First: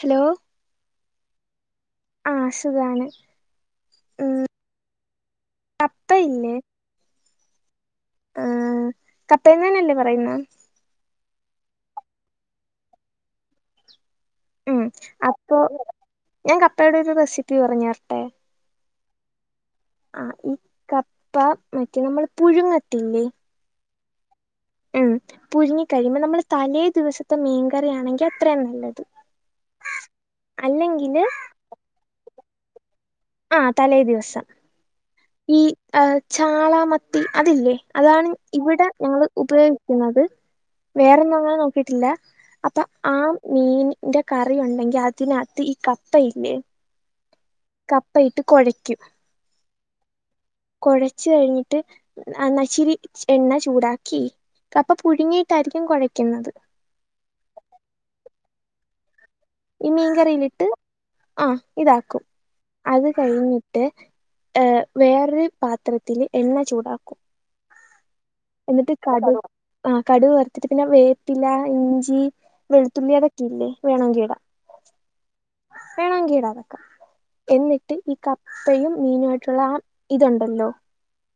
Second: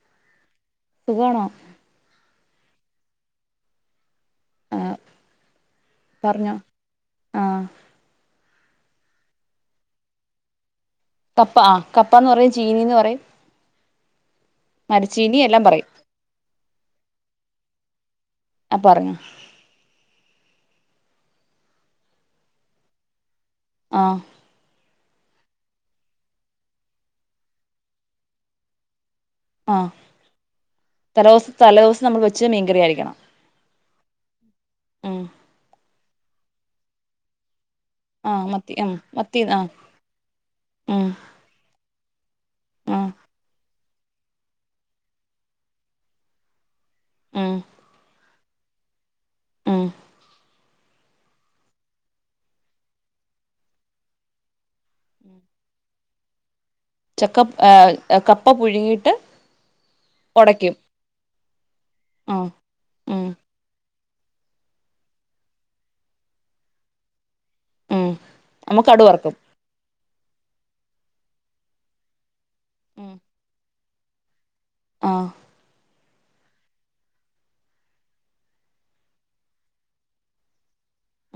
Hello സുഖവാണോ ആ സുഖവാണ് മം ആ അപ്പം ഇല്ലേ പറഞ്ഞോ ആ ആ കപ്പേ തനല്ലേ പറയുന്നേ കപ്പ ആഹ് കപ്പാന്ന് പറയും ചീനീന്ന് പറയും ഉം മരച്ചീനി അപ്പൊ എല്ലാം പറയും ഞാൻ കപ്പയുടെ ഒരു റെസിപ്പി പറഞ്ഞു തരട്ടെ. ആ പറഞ്ഞോ. ആഹ് ഈ കപ്പ മറ്റേ നമ്മള് പുഴുങ്ങത്തില്ലേ ആഹ് ഉം പുഴുങ്ങി കഴിയുമ്പോ നമ്മള് തലേ ദിവസത്തെ മീൻകറിയാണെങ്കി അത്രയും നല്ലത്. ആഹ് അല്ലെങ്കില് തലൊ സ്‌ തലൊ ദിവസം നമ്മള് വെച്ച മീൻകറി ആയിരിക്കണം. ആഹ് തലേദിവസം ഉം ഈ ആഹ് ചാള മത്തി അതില്ലേ അതാണ് ആ മത്തി ഇവിടെ ഉം ഞങ്ങള് മത്തി ആ ഉപയോഗിക്കുന്നത്. ഉം വേറൊന്നും അങ്ങനെ നോക്കിട്ടില്ല അപ്പൊ ഉം ആ മീനി ഇന്റെ കറി ഉണ്ടെങ്കി അതിനകത്ത് ഈ കപ്പയില്ലേ ഉം കപ്പയിട്ട് കൊഴയ്ക്കും ഉം കൊഴച്ച്കഴിഞ്ഞിട്ട് അണ്ണാ ചിരി എണ്ണ ചൂടാക്കി കപ്പ പുഴുങ്ങീട്ടായിരിക്കും കൊഴയ്ക്കുന്നത് ചക്ക ആഹ് കപ്പ പുഴുങ്ങിട്ട് ഈ മീൻകറിയിലിട്ട് ആ ഇതാക്കും ആ അത് ഉം കഴിഞ്ഞിട്ട് ഏഹ് വേറൊരു പാത്രത്തില് എണ്ണ ചൂടാക്കും ഉം നമ്മ എന്നിട്ട് കടു വറക്കും കടുക് ആ കടുക് വറുത്തിട്ട് പിന്നെ വേപ്പില്ല ഇഞ്ചി ഉം വെളുത്തുള്ളി അതൊക്കെ ഇല്ലേ വേണോങ്കി ഇടാ ആ വേണോങ്കി ഇടാം അതൊക്കെ എന്നിട്ട് ഈ കപ്പയും മീനുമായിട്ട്ള്ള ആ ഇതുണ്ടല്ലോ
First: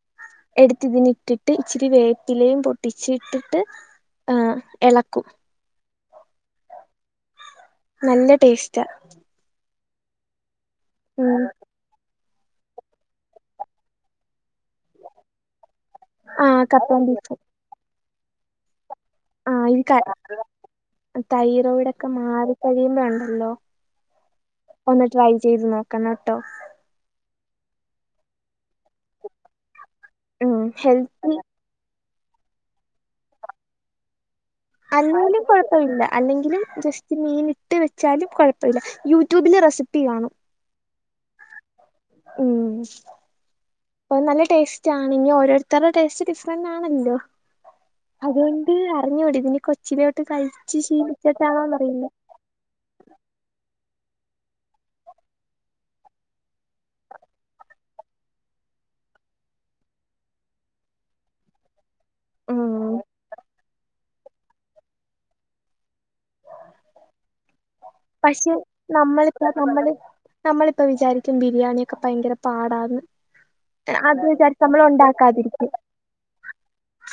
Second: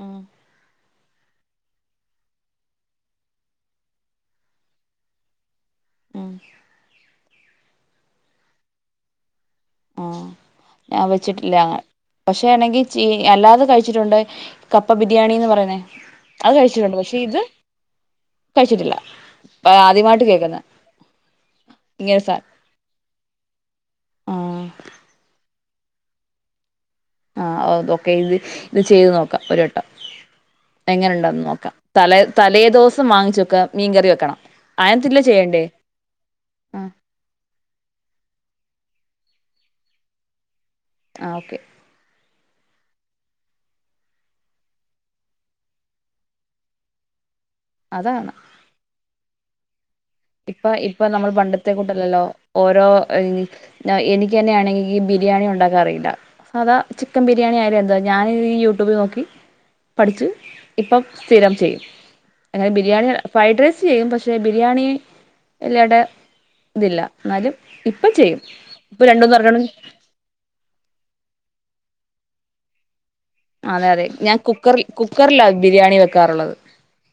ഉം എടുത്ത് പിന്നെ ഇട്ടിട്ട് ഇച്ചിരി വേപ്പിലയും പൊട്ടിച്ചിട്ട് ഇട്ടിട്ട് എഹ് എളക്കും ഉം നല്ല ടേസ്റ്റാ ആഹ് ഞാൻ ഉം വെച്ചിട്ടില്ലാ അങ്ങ പക്ഷെ അണെങ്കി ചീ അല്ലാതെ കഴിച്ചിട്ടുണ്ട് കപ്പ ബിരിയാണിന്ന് പറയുന്നേ ആ അത് കഴിച്ചിട്ടുണ്ട് കപ്പയും പക്ഷെ ബീഫും ഇത് കഴിച്ചിട്ടില്ല [unintelligible] ആദ്യമായിട്ട് കഴിക്കുന്നെ തൈറോയിഡൊക്കെ മാറിക്കഴിയുമ്പോ ഉണ്ടല്ലോ ആ ഒന്ന് ട്രൈ ചെയ്ത് നോക്കണെട്ടോ ആ [unintelligible] തൊക്കെ ഇത് ഇത് ചെയ്ത് നോക്കാം ഒരു വട്ടം ഉം എങ്ങനെ ഹെൽത്തി ഉണ്ടെന്ന് നോക്കാ തലേ തലേദ്വസം വാങ്ങിച്ച് വെക്ക മീൻകറി വെക്കണം അയനത്തില്ല അല്ലേലും ചെയ്യണ്ടേ കുഴപ്പവില്ല അല്ലെങ്കിലും ആ ജസ്റ്റ് മീന് ഇട്ട് വെച്ചാലും കുഴപ്പവില്ല യൂട്യൂബില് റെസിപ്പി കാണും ആഹ് ഓക്കെ ഉം നല്ല ടെസ്റ്റാണ് ഇനി ഓരോര്ത്തര്ടെ ടേസ്റ്റ് ഡിഫ്‌റന്റാണല്ലൊ അതാ അതോണ്ട് അർഞ്ഞൂടെന് ഇപ്പ ഇപ്പ നമ്മള് പണ്ടത്തെ കൂട്ടല്ലല്ലൊ ഓരോ എനിക്കെന്നെണെങ്കി ഈ ബിരിയാണി ഉണ്ടാക്കാ അറിയില്ല സാധാ ചിക്കൻ ബിരിയാണി ആയാലും എന്താ ഞാന് ഈ യു യുറ്റൂബ് നോക്കി പഠിച്ച് ഇപ്പം സ്ഥിരം ചെയ്യും ഹേ ഉം ബിരിയാണി ഫ്രൈഡ് റൈസ് ചെയ്യും പക്ഷെ ബിരിയാണി എല്ലെടെ ഇതില്ല ന്നാലും പക്ഷേ നമ്മളിപ്പം നമ്മള് നമ്മളിപ്പ വിചാരിക്കും ബിരിയാണി ഭയങ്കര പാടാന്ന് അതെ അതെ അത് ഞാൻ വിചാരിച്ച് നമ്മൾ കുക്കർൽ കുക്കർലാ ബിരിയാണി വെക്കാറുള്ളത്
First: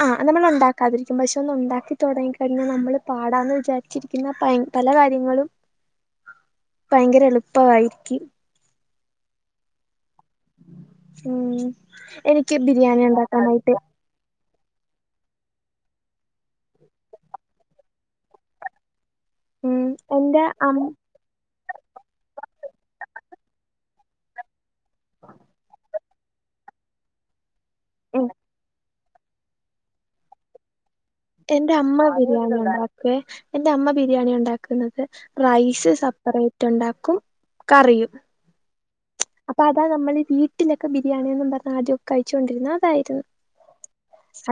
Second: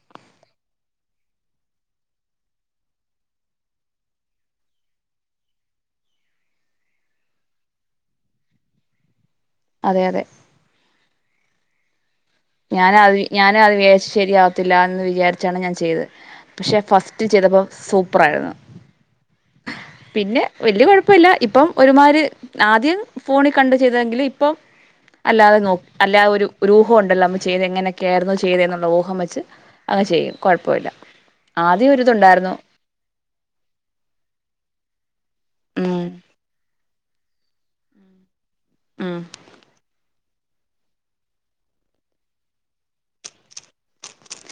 ആഹ് നമ്മളുണ്ടാക്കാതിരിക്കും പക്ഷേ തോന്ന് ഉണ്ടാക്കി തൊടങ്ങിക്കഴിഞാ നമ്മള് പാടാന്ന് വിചാരിച്ചിരിക്ക്ന്ന പ പല കാര്യങ്ങളും ഭയങ്കര എളുപ്പവായിരിക്കും അതെ അതെ ഉം എനിക്ക് ബിരിയാണി ഞാനാവി ഞാനാ [unintelligible] ഉണ്ടാക്കാനായിട്ട് ത്തില്ലാന്ന് വിചാരിച്ചാണ് ഞാൻ ചെയ്തത്. പക്ഷെ ഫസ്റ്റ് ചെയ്തപ്പൊ സൂപ്പറായിരുന്നു ഉം പിന്നെ എന്റെ അം വല്യ കൊഴപ്പല്ല ഇപ്പം ഒരുമാരി ആദ്യം ഫോണ് കണ്ട് ചെയ്തെങ്കില് ഇപ്പം അല്ലാതെ നോ അല്ലാതെ ഒരു ഒരു ഊഹണ്ടല്ലൊ ചെയ്ത് ഇങ്ങനെക്കായിരുന്നു ചെയ്തെന്ന്ള്ള ഊഹം വെച്ച് അങ്ങ് ചെയ്യും കൊഴപ്പല്ല എന്റെ അമ്മ ബിരിയാണി ഉണ്ടാക്കെ എന്റെ അമ്മ ബിരിയാണി ഉണ്ടാക്ക്ന്നത് റൈസ് ഉം സപ്പ്റേറ്റുണ്ടാക്കും കറിയും ഉം അപ്പൊ അതാ നമ്മളീ വീട്ട്ലൊക്കെ ബിരിയാണിയൊന്നും ഉണ്ടാക്ക ആദ്യൊക്കെ കഴിച്ചോണ്ട്ര്ന്നെ അതായിരുന്നു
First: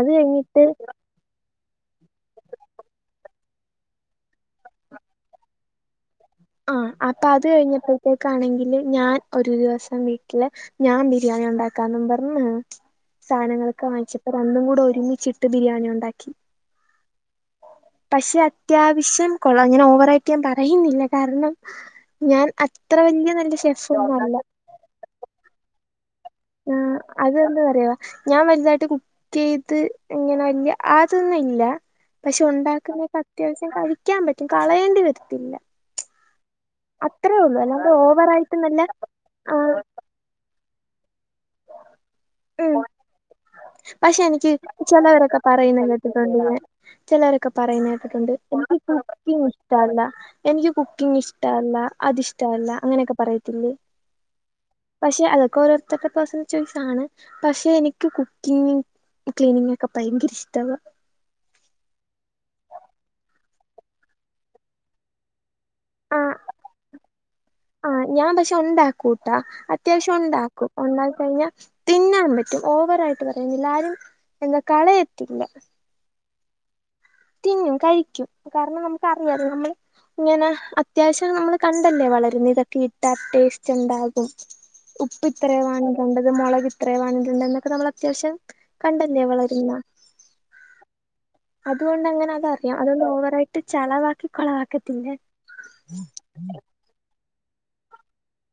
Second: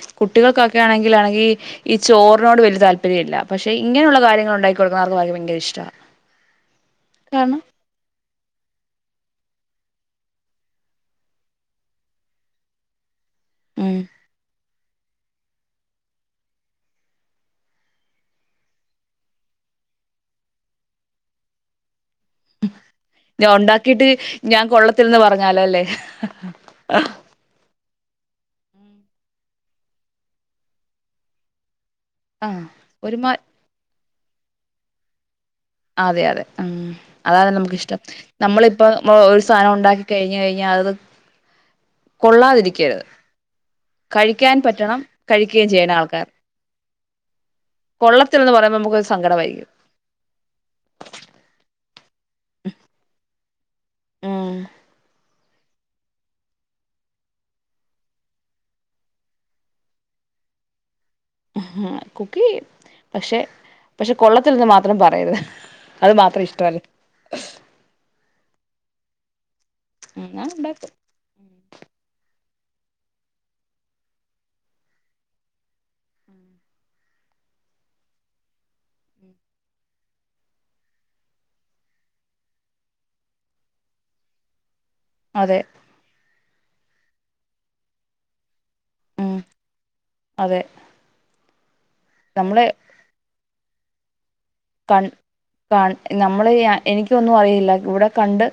അത് കഴിഞ്ഞിട്ട് കുട്ടികൾക്കൊക്കെ ആണെങ്കിലാണെങ്കി ഈ ചോറിനോട് വല്യ താല്പര്യല്ല പക്ഷെ ഇങ്ങനുള്ള കാര്യങ്ങള് ഉണ്ടാക്കി കൊടുക്കുന്നത് അവർക്ക് ഭയ ഭയങ്കര ഇഷ്ടാ അത് അപ്പൊ അത് കാരണം ഴിഞ്ഞപ്പൊഴത്തെക്കാണെങ്കില് ഞാൻ ഒ ഒരു ദിവസം വീട്ട്ല് ഞാൻ ബിരിയാണി ഉണ്ടാക്കാന്നും പറണ് സാനങ്ങളൊക്കെ ഉം വാങ്ങിച്ചപ്പൊ രണ്ടും കൂടെ ഒരുമിച്ചിട്ട് ബിരിയാണി ഉണ്ടാക്കി പഷെ അത്യാവശ്യം കൊള്ള ഇങ്ങനെ ഓവറായിട്ട് ഞാ പറയുന്നില്ല കാരണം ഞാൻ അത്ര വല്യ ഞാൻ നല്ല ഉണ്ടാക്കിയിട്ട് ഷെഫൊന്നല്ല ഞാൻ കൊള്ളത്തില്ലെന്ന് പറഞ്ഞാലോ അല്ലേ ആഹ് അതെന്ത് വരയുവ ഞാൻ വല്തായിട്ട് കുക്കീത് ഇങ്ങനെ വല്യ ആതൊന്നും ഇല്ല പഷെ ആ ഉണ്ടാക്കുന്നതൊക്കെ ഒരുമാ അത്യാവശ്യം കഴിക്കാൻ പറ്റും കളയേണ്ടി വരത്തില്ല അതെ അതെ ഉം അത്രേ അതാന് ഉള്ളൂ അല്ലാണ്ട് നമുക്കിഷ്ടം ഓവറായിട്ട് നല്ല നമ്മളിപ്പ നമ്മള് ഒരു സാധനം ആഹ് ഒണ്ടാക്കി കഴിഞ്ഞ്ഴിഞ ഞാത് കൊള്ളാതിരിക്കരുത് പഷെ എനിക്ക് കഴിക്കാൻ പറ്റണം ചിലവരൊക്കെ കഴിക്കുകയും പറയുന്ന ചെയ്യണം ആൾക്കാർ കേട്ടിട്ടുണ്ട്ഞാൻ ചിലവരൊക്കെ പറയുന്ന കേട്ടിട്ടുണ്ട് കൊള്ളത്തില്ലെന്ന് എനിക്ക് പറയുമ്പോ ഇപ്പം നമുക്കൊരു കുക്കിംഗ് സങ്കടമായിരിക്കും ഇഷ്ടവല്ല എനിക്ക് കുക്കിംങ് ഇഷ്ടല്ല അത്ഷ്ടവല്ല അങ്ങനെയൊക്കെ പറയത്തില്ലെ പഷെ അതൊക്കെ ഓരോര്ത്തര്ടെ പേഴ്സണൽ ചോയ്സ് ആണ് പഷെ എനിക്ക് കു ങ് ക്ലീനിങ് ഒക്കെ ഭയങ്കരിഷ്ടവ കുക്കീ പഷെ പഷെ കൊള്ളത്തില്ലെന്ന് മാത്രം പറയരുത് അത് ആ മാത്രം ഇഷ്ടവല്ല കൂട്ടാ അത്യാവശ്യം ഒണ്ടാക്കും ഉണ്ടാക്കും ഒണ്ടാക്കി കഴിഞ്ഞാൽ തിന്നാൻ പ [unintelligible] ഓവർ ആയിട്ട് പറയ്ന്നില്ല ആരും എന്ത കളയത്തില്ല തിന്നും കഴിക്കും കാരണം നമുക്ക്റിയത് നമ്മള് ഇങ്ങനെ അത്യാവശ്യം നമ്മള് കണ്ടല്ലെ വളര്ന്ന് ഇതൊക്കെ ഇട്ടാ ടേസ്റ്റ് ഇണ്ടാകും ഉപ്പ് ഇത്രേ അതെ വാങ്ങിക്കെണ്ടത് മൊളക് ഇത്രേ വാങ്ങിക്കെണ്ടത് എന്നൊക്കെ നമ്മള് അത്യാവശ്യം കണ്ടല്ലെ ഉം വളരുന്ന അതെ അതുകൊണ്ടങ്ങനെ നമ്മള് അതറിയാ അതോണ്ട് ഓവറായിട്ട് ഇട്ട് ചളവാക്ക് കൺ കാൺ നമ്മള് ഈ എനിക്ക് ഒന്നും അറിയില്ല ഇവടെ കണ്ട്,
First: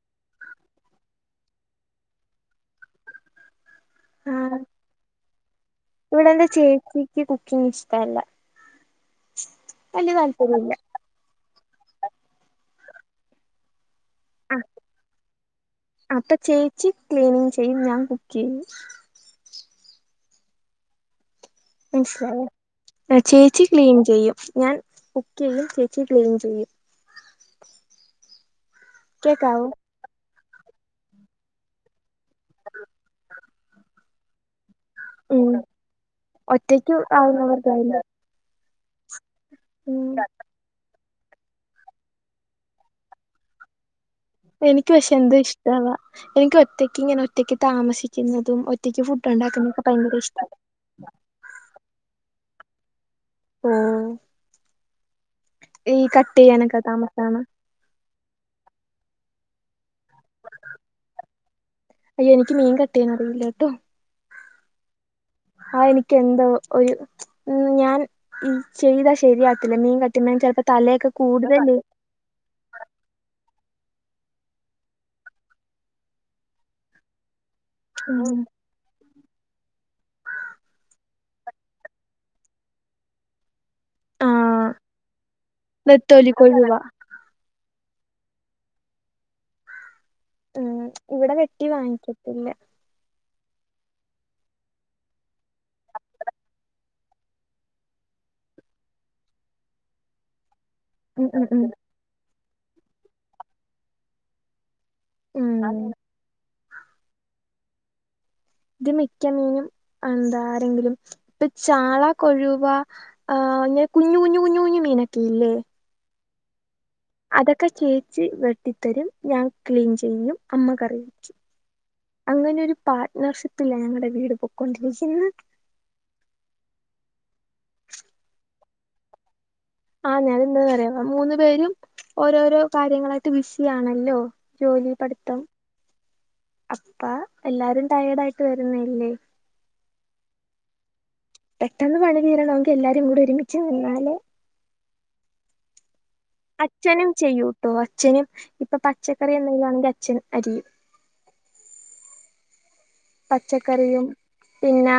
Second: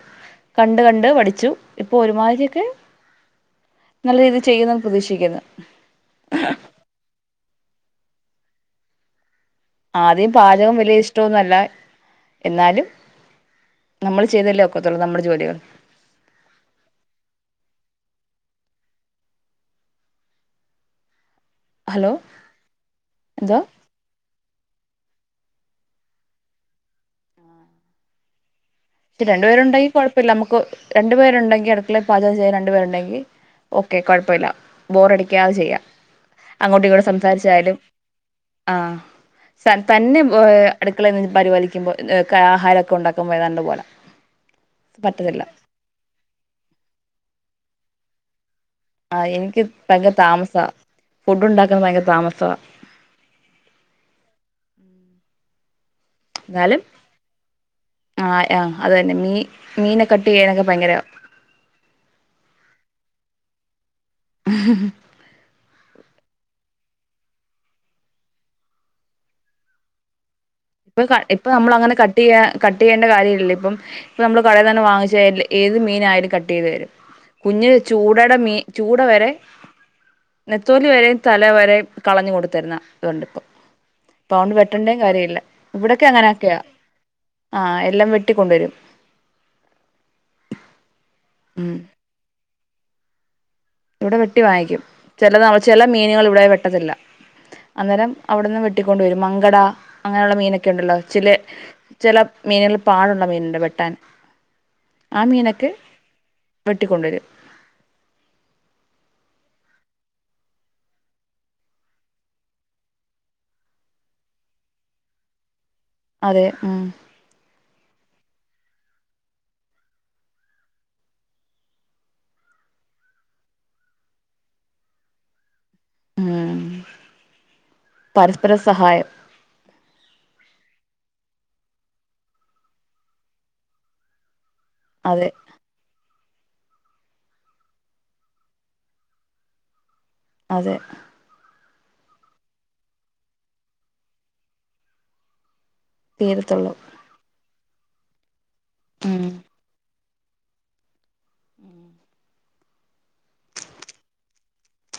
കണ്ട് കണ്ട് പഠിച്ചു ഇപ്പൊ ഒരു മാതിരി ഇക്ക് [unintelligible] നല്ല രീതില് ചെയ്യുന്നെന്ന് പ്രതീക്ഷിക്ക്ന്നു. ഇവടെ എന്റെ ചേച്ചിക്ക് കുക്കിങ് ഇഷ്ടെല്ല. ആദ്യം പാചകം വലിയ ഇഷ്ടോന്നല്ല എന്നാലും നമ്മൾ ചെയ്തല്ലേ ഒക്കത്തുള്ളൂ നമ്മുടെ ജോലികൾ അപ്പൊ ചേച്ചി ക്ലീനിങ് ചെയും, ഞാൻ കു ക്കേ ഹലോ മനസ് ലായോ, എന്തോ ചേച്ചി ക്ലീൻ ചെയ്യും ഞാൻ കുക്കെയ്യും, ചേച്ചി ക്ലീൻചെയ്യും. രണ്ട് പേര് ഉണ്ടെങ്കി കൊഴപ്പല്ല നമുക്ക്. രണ്ടു പേരുണ്ടെങ്കി അടുക്കളെ പാചകം ചെയ്യാൻ രണ്ടുപേരുണ്ടെങ്കി ഓക്കെ കൊഴപ്പല്ല. ബോറടിക്കാതെ ഉം ചെയ്യാം, അങ്ങോട്ടും ഒറ്റയ്ക്ക് ഇങ്ങോട്ടും, സംസാരിച്ചായാലും ആവുന്നവർക്കായാലും ആ സ ഉം തന്നെ അടുക്കളെ നിന്ന് പരിപാലിക്കുമ്പോൾ ആഹാരൊക്കെ ഉണ്ടാക്കുമ്പോഏതാണ്ട് പോലാ. എനിക്ക് പക്ഷെ എന്ത ഇഷ്ടവാ, എനിക്ക് ഒറ്റക്ക് ഇങ്ങനെ ഒറ്റക്ക്, താമസിക്കുന്നതും ഒ ആ എനിക്ക് ഭയങ്കര താമസാ, ഫുഡ് ഉണ്ടാക്കൻ ഭയങ്കര താമസാ ആ ഈ കട്ട് ചെയ്യാനൊക്കെ എന്നാലും താമസമാണോ ആ ആ അത് തന്നെ മീ മീന കട്ട് ചെയ്യാനൊക്കെ ഭയങ്കര വെടിനറി ഇല്ലാട്ടോ യ ആ എനിക്ക് എന്തോ ഒരു ഉ ഞാൻ ഈ ചെയ്ത ശരിയാടവത്തില്ല മീൻ കട്ടിൻ ലപ്പോ ഇപ്പൊ ഇപ്പ നമ്മൾ അങ്ങനെ കട്ട് ചെയ്യ കട്ട് ചെയ്യേണ്ട കാര്യ ഇല്ല ഇപ്പം ഇപ്പ നമ്മള് കടയിൽ തന്നെ വാങ്ങിച്ചല് ഏത് മീനായയാലും കട്ട് ചെയ്ത് വരും കുഞ്ഞ് ചൂടെടെ ഉം മീ ചൂട വരെ നെത്തോലി വരെ തല വര കളഞ്ഞു കൊണ്ടുത്തരുന്ന ഇതൊണ്ടിപ്പൊ അത് കൊണ്ട് വെട്ടണ്ടയും കാര്യ ഇല്ല നത്തോലി കൊഴുവ ആ എല്ലാം വെട്ടിക്കൊണ്ടുവരും ഉം, ഇവിടെ വെട്ടി ഉം വാങ്ങിക്കത്തില്ല ഇവിടെ വെട്ടി വാങ്ങിക്കും, ചില ന ചില മീനുകൾ ഇവിടെ വെട്ടത്തില്ല. അന്നേരം അവിടുന്ന് വെട്ടിക്കൊണ്ട് വരും, മങ്കട അങ്ങനെയുള്ള മീനൊക്കെ. ഉണ്ടല്ലോ ചില, ഉം ഉം ഉം ചില മീനുകൾ പാടുള്ള മീനമുണ്ട് വെട്ടാൻ. ആ മീന കെ ഉം വെട്ടിക്കൊണ്ടു വരും ഇത് മിക്ക മീനും എന്താ ആരെങ്കിലും ഇപ്പൊ ചാള കൊഴുവ ആ അങ്ങനെ കുഞ്ഞു കുഞ്ഞു കുഞ്ഞു കുഞ്ഞു മീനക്കയില്ലേ. അതെ, ഉം അതൊക്കെ ചേച്ചി വെട്ടിത്തരും, ഞാൻ ക്ലീൻ ചെയ്യും അമ്മ കറി വെയ്ച്ചും. അങ്ങനെ ഒരു പാട്ണർഷിപ്പില ഞങ്ങടെ വീട് പൊക്കൊണ്ടിരിക്കുന്നെ. ഉം, പരസ്പര സഹായം ആ ഞൻ എന്താ പറയാ മൂന്നു പേരും ഓരോരോ കാര്യങ്ങളായിട്ട് ബിസി ആണല്ലോ. ജോലി അതെ പഠിത്തം അപ്പ എല്ലാരും ടയേർഡ് ആയിട്ട് വരുന്ന അല്ലേ അതെ പെട്ടെന്ന് പണി തീരണം എങ്കി എല്ലാരും കൂടെ ഒരുമിച്ച് നിന്നാലെ തീരത്തുള്ളൂ അച്ഛനും ചെയ്യൂട്ടോ, അച്ഛനും ഇപ്പൊ ഉം പച്ചക്കറി എന്തെങ്കിലും ആണെ അച്ഛൻ അരിയും ഉം പച്ചക്കറിയും പിന്നെ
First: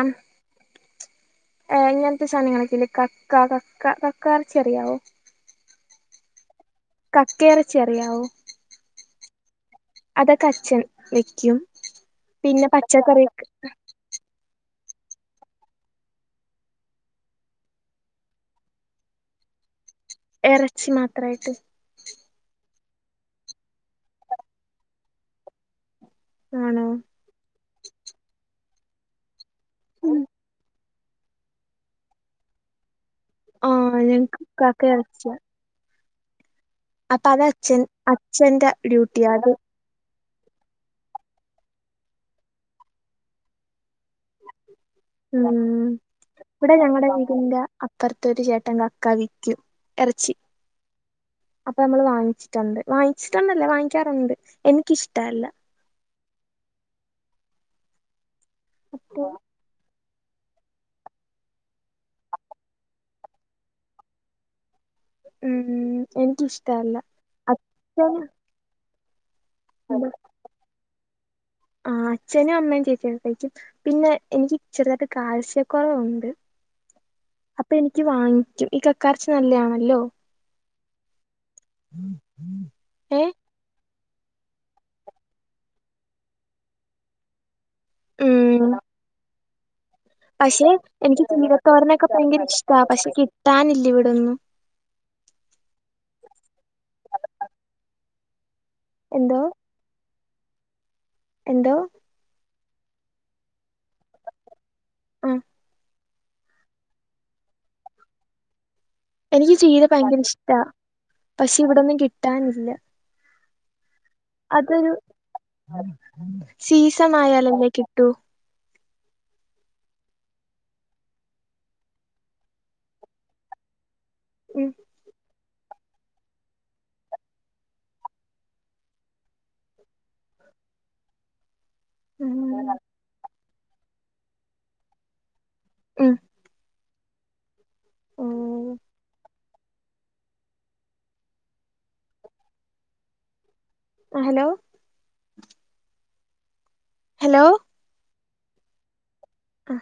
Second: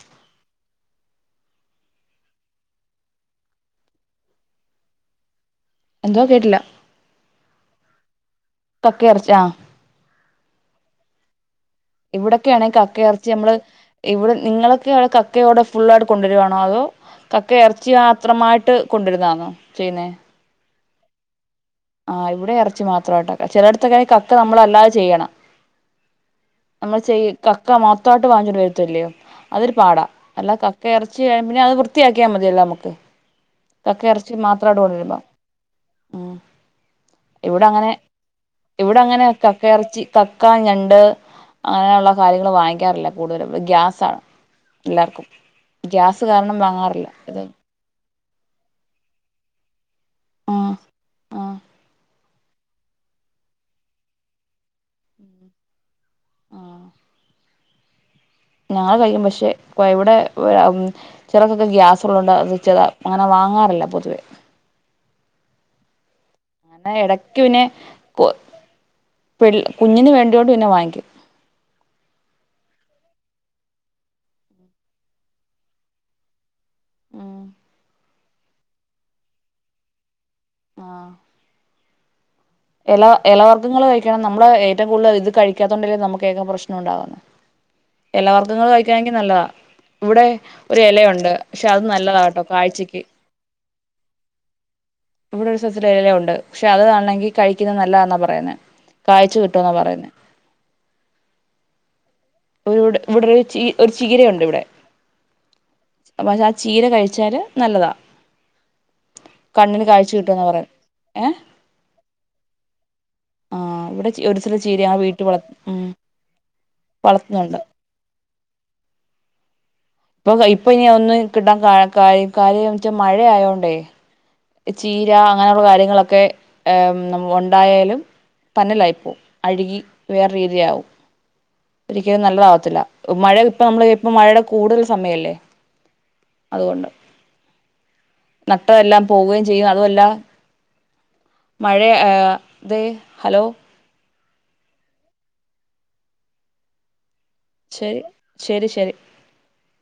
ഏ ഇങ്ങനത്തെ സാധനങ്ങളൊക്കെയില്ലേ കക്ക കക്ക കക്കയിറച്ചി അറിയാവോ എന്തുവാ കേട്ടില്ല കക്കയിറച്ചി അറിയാവോ കക്കയിറച്ചി ആ അതൊക്കെ അച്ഛൻ വെയ്ക്കും ഇവിടെക്കെയാണെങ്കിൽ കക്കയിറച്ചി നമ്മള് ഇവിടെ നിങ്ങളൊക്ക കക്കയോടെ ഫുൾ ആയിട്ട് കൊണ്ടുവരികവാണ അതോ കക്ക ഇറച്ചി മാത്രമായിട്ട് കൊണ്ടിരുന്നാണോ ചെയ്യുന്നേ ഇറച്ചി മാത്രമായിട്ട് ആ ഇവിടെ ഇറച്ചി മാത്രമായിട്ടക്ക ചിലടുത്തൊക്കെ കക്ക നമ്മൾ അല്ലാതെ ചെയ്യണം ആണോ നമ്മൾ ചെയ കക്ക മൊത്തമായിട്ട് വാങ്ങിച്ചുകൊണ്ട വരുത്തല്ലോ അതൊരു പാടാ അല്ലാ ക കക്കയിറച്ചി കഴിഞ്ഞാ അത് വൃത്തിയാക്കിയാൽ മതിയല്ലേ നമുക്ക് ആഹ് കക്ക ഇറച്ചി ഞങ്ങക്ക് മാത്രമാണ്ട കക്ക കൊണ്ടിരുമ്പോ ഇറച്ചിയാ ഉ അപ്പൊ അത് ഇവിടെ അച്ഛൻ അങ്ങനെ അച്ഛന്റെ ഇവിടെ അങ്ങനെ ഡ്യൂട്ടിയാ അത് കക്ക ഇറച്ചി കക്ക ഞണ്ട് അങ്ങനെയുള്ള കാര്യങ്ങൾ വാങ്ങിക്കാറില്ല കൂടുതല് ഗ്യാസാണ് എല്ലാർക്കും ഉം ഗ്യാസ് കാരണം വാങ്ങാറില്ല ഇത് പ്പറത്തരു ചേട്ടൻ കക്ക വിൽക്കും ഇറച്ചി ആഹ് ആഹ് അപ്പൊ നമ്മൾ വാങ്ങിച്ചു ണ്ട് വാങ്ങിച്ചിട്ടുണ്ടല്ലേ വാങ്ങിക്കാറുണ്ട് എനിക്കിഷ്ടല്ല ആ ഞങ്ങള് കഴിക്കും പക്ഷെ ഇവിടെ ചിലർക്കൊക്കെ ഗ്യാസ് ഉള്ളണ്ട് അത് ചെത അങ്ങനെ വാങ്ങാറില്ല പൊതുവേ ഉം അങ്ങനെ എനിക്കിഷ്ടല്ല ഇടയ്ക്ക് പിന്നെ അച്ഛൻ കൊ പിള്ള കുഞ്ഞിന് വേണ്ടിയൊണ്ട് പിന്നെ വാങ്ങിക്കും ആഹ അച്ഛനും അമ്മയും ചേച്ചിയും കഴിക്കും പിന്നെ എനിക്ക് ചെറുതായിട്ട് കാഴ്ചക്കുറവുണ്ട് ഉം അപ്പൊ എനിക്ക് വാങ്ങിക്കും ഈ കക്കയിറച്ചി നല്ലയാണല്ലോ ആഹ് ഉം എല എലവർഗ്ഗങ്ങൾ കഴി ക്കണം നമ്മള് ഏറ്റവും കൂടുതൽ ഇത് കഴിക്കാത്തോണ്ടെങ്കും നമുക്ക് ഏറ്റവും പ്രശനം ഉണ്ടാവുന്നത് ഇ ല വർഗ്ഗങ്ങൾ ഉം കഴിക്കാണെങ്കിൽ നല്ലതാ ഇവിടെ പക്ഷെ ഒരു എനിക്ക് ഇലയുണ്ട് പക്ഷെ അത് ചീരത്തോരനൊക്കെ ഭയങ്കര നല്ലതാട്ടോ ഇഷ്ടാ കാഴ്ചക്ക് പക്ഷെ കിട്ടാനില്ല ഇവിടൊന്നും അവിടെ ഒരു സ്ഥ ഒരു ഇല ഉണ്ട് പക്ഷെ അതാണെങ്കി കഴിക്കുന്ന നല്ലതാന്നാ പറയേ കാഴ്ച എന്തോ കിട്ടുമെന്ന പറയുന്ന എന്തോ ഒരു ഇവിടെ ഒരു ച ഒരു ചീരയുണ്ട് ഇവിടെ ആഹ പക്ഷെ ആ ചീര കഴിച്ചാല് നല്ലതാ എനിക്ക് ചീര കണ്ണിന് കാഴ്ച ഭയങ്കര കിട്ടുമെന്നാ ഇഷ്ടാ പറയുന്നെ ഏഹ് പക്ഷെ ഇവിടൊന്നും കിട്ടാനില്ല ആഹ് ഇവിടെ ഒരു ചില ചീര അതൊരു ആ വീട്ടിൽ വളർ ഉ സീസൺ വളർത്തുന്നുണ്ട് ആയാലല്ലേ കിട്ടൂ ഇപ്പൊ ഇപ്പൊ ഇനി ഒന്ന് കിട്ടാൻ കാര് കാര്യ വെച്ചാൽ മഴയായോണ്ടേ ഉം ചീര അങ്ങനെയുള്ള കാര്യങ്ങളൊക്കെ എം ഉണ്ടായാലും പനലായിപ്പോ അഴുകി വേറെ രീതിയാവും ഒരിക്കലും ഉം നല്ലതാവത്തില്ല മഴ ഇപ്പൊ നമ്മള് ഇപ്പ മഴയുടെ കൂടുതൽ സമയല്ലേ ഉം അതുകൊണ്ട് ഉം. നട്ടതെല്ലാം പോവുകയും ചെയ്യും അതുമല്ല മഴയ ആഹ തെ ഹലോ ആ ഹലോ ഹലോ ശരി ശരി ശരി ആഹ്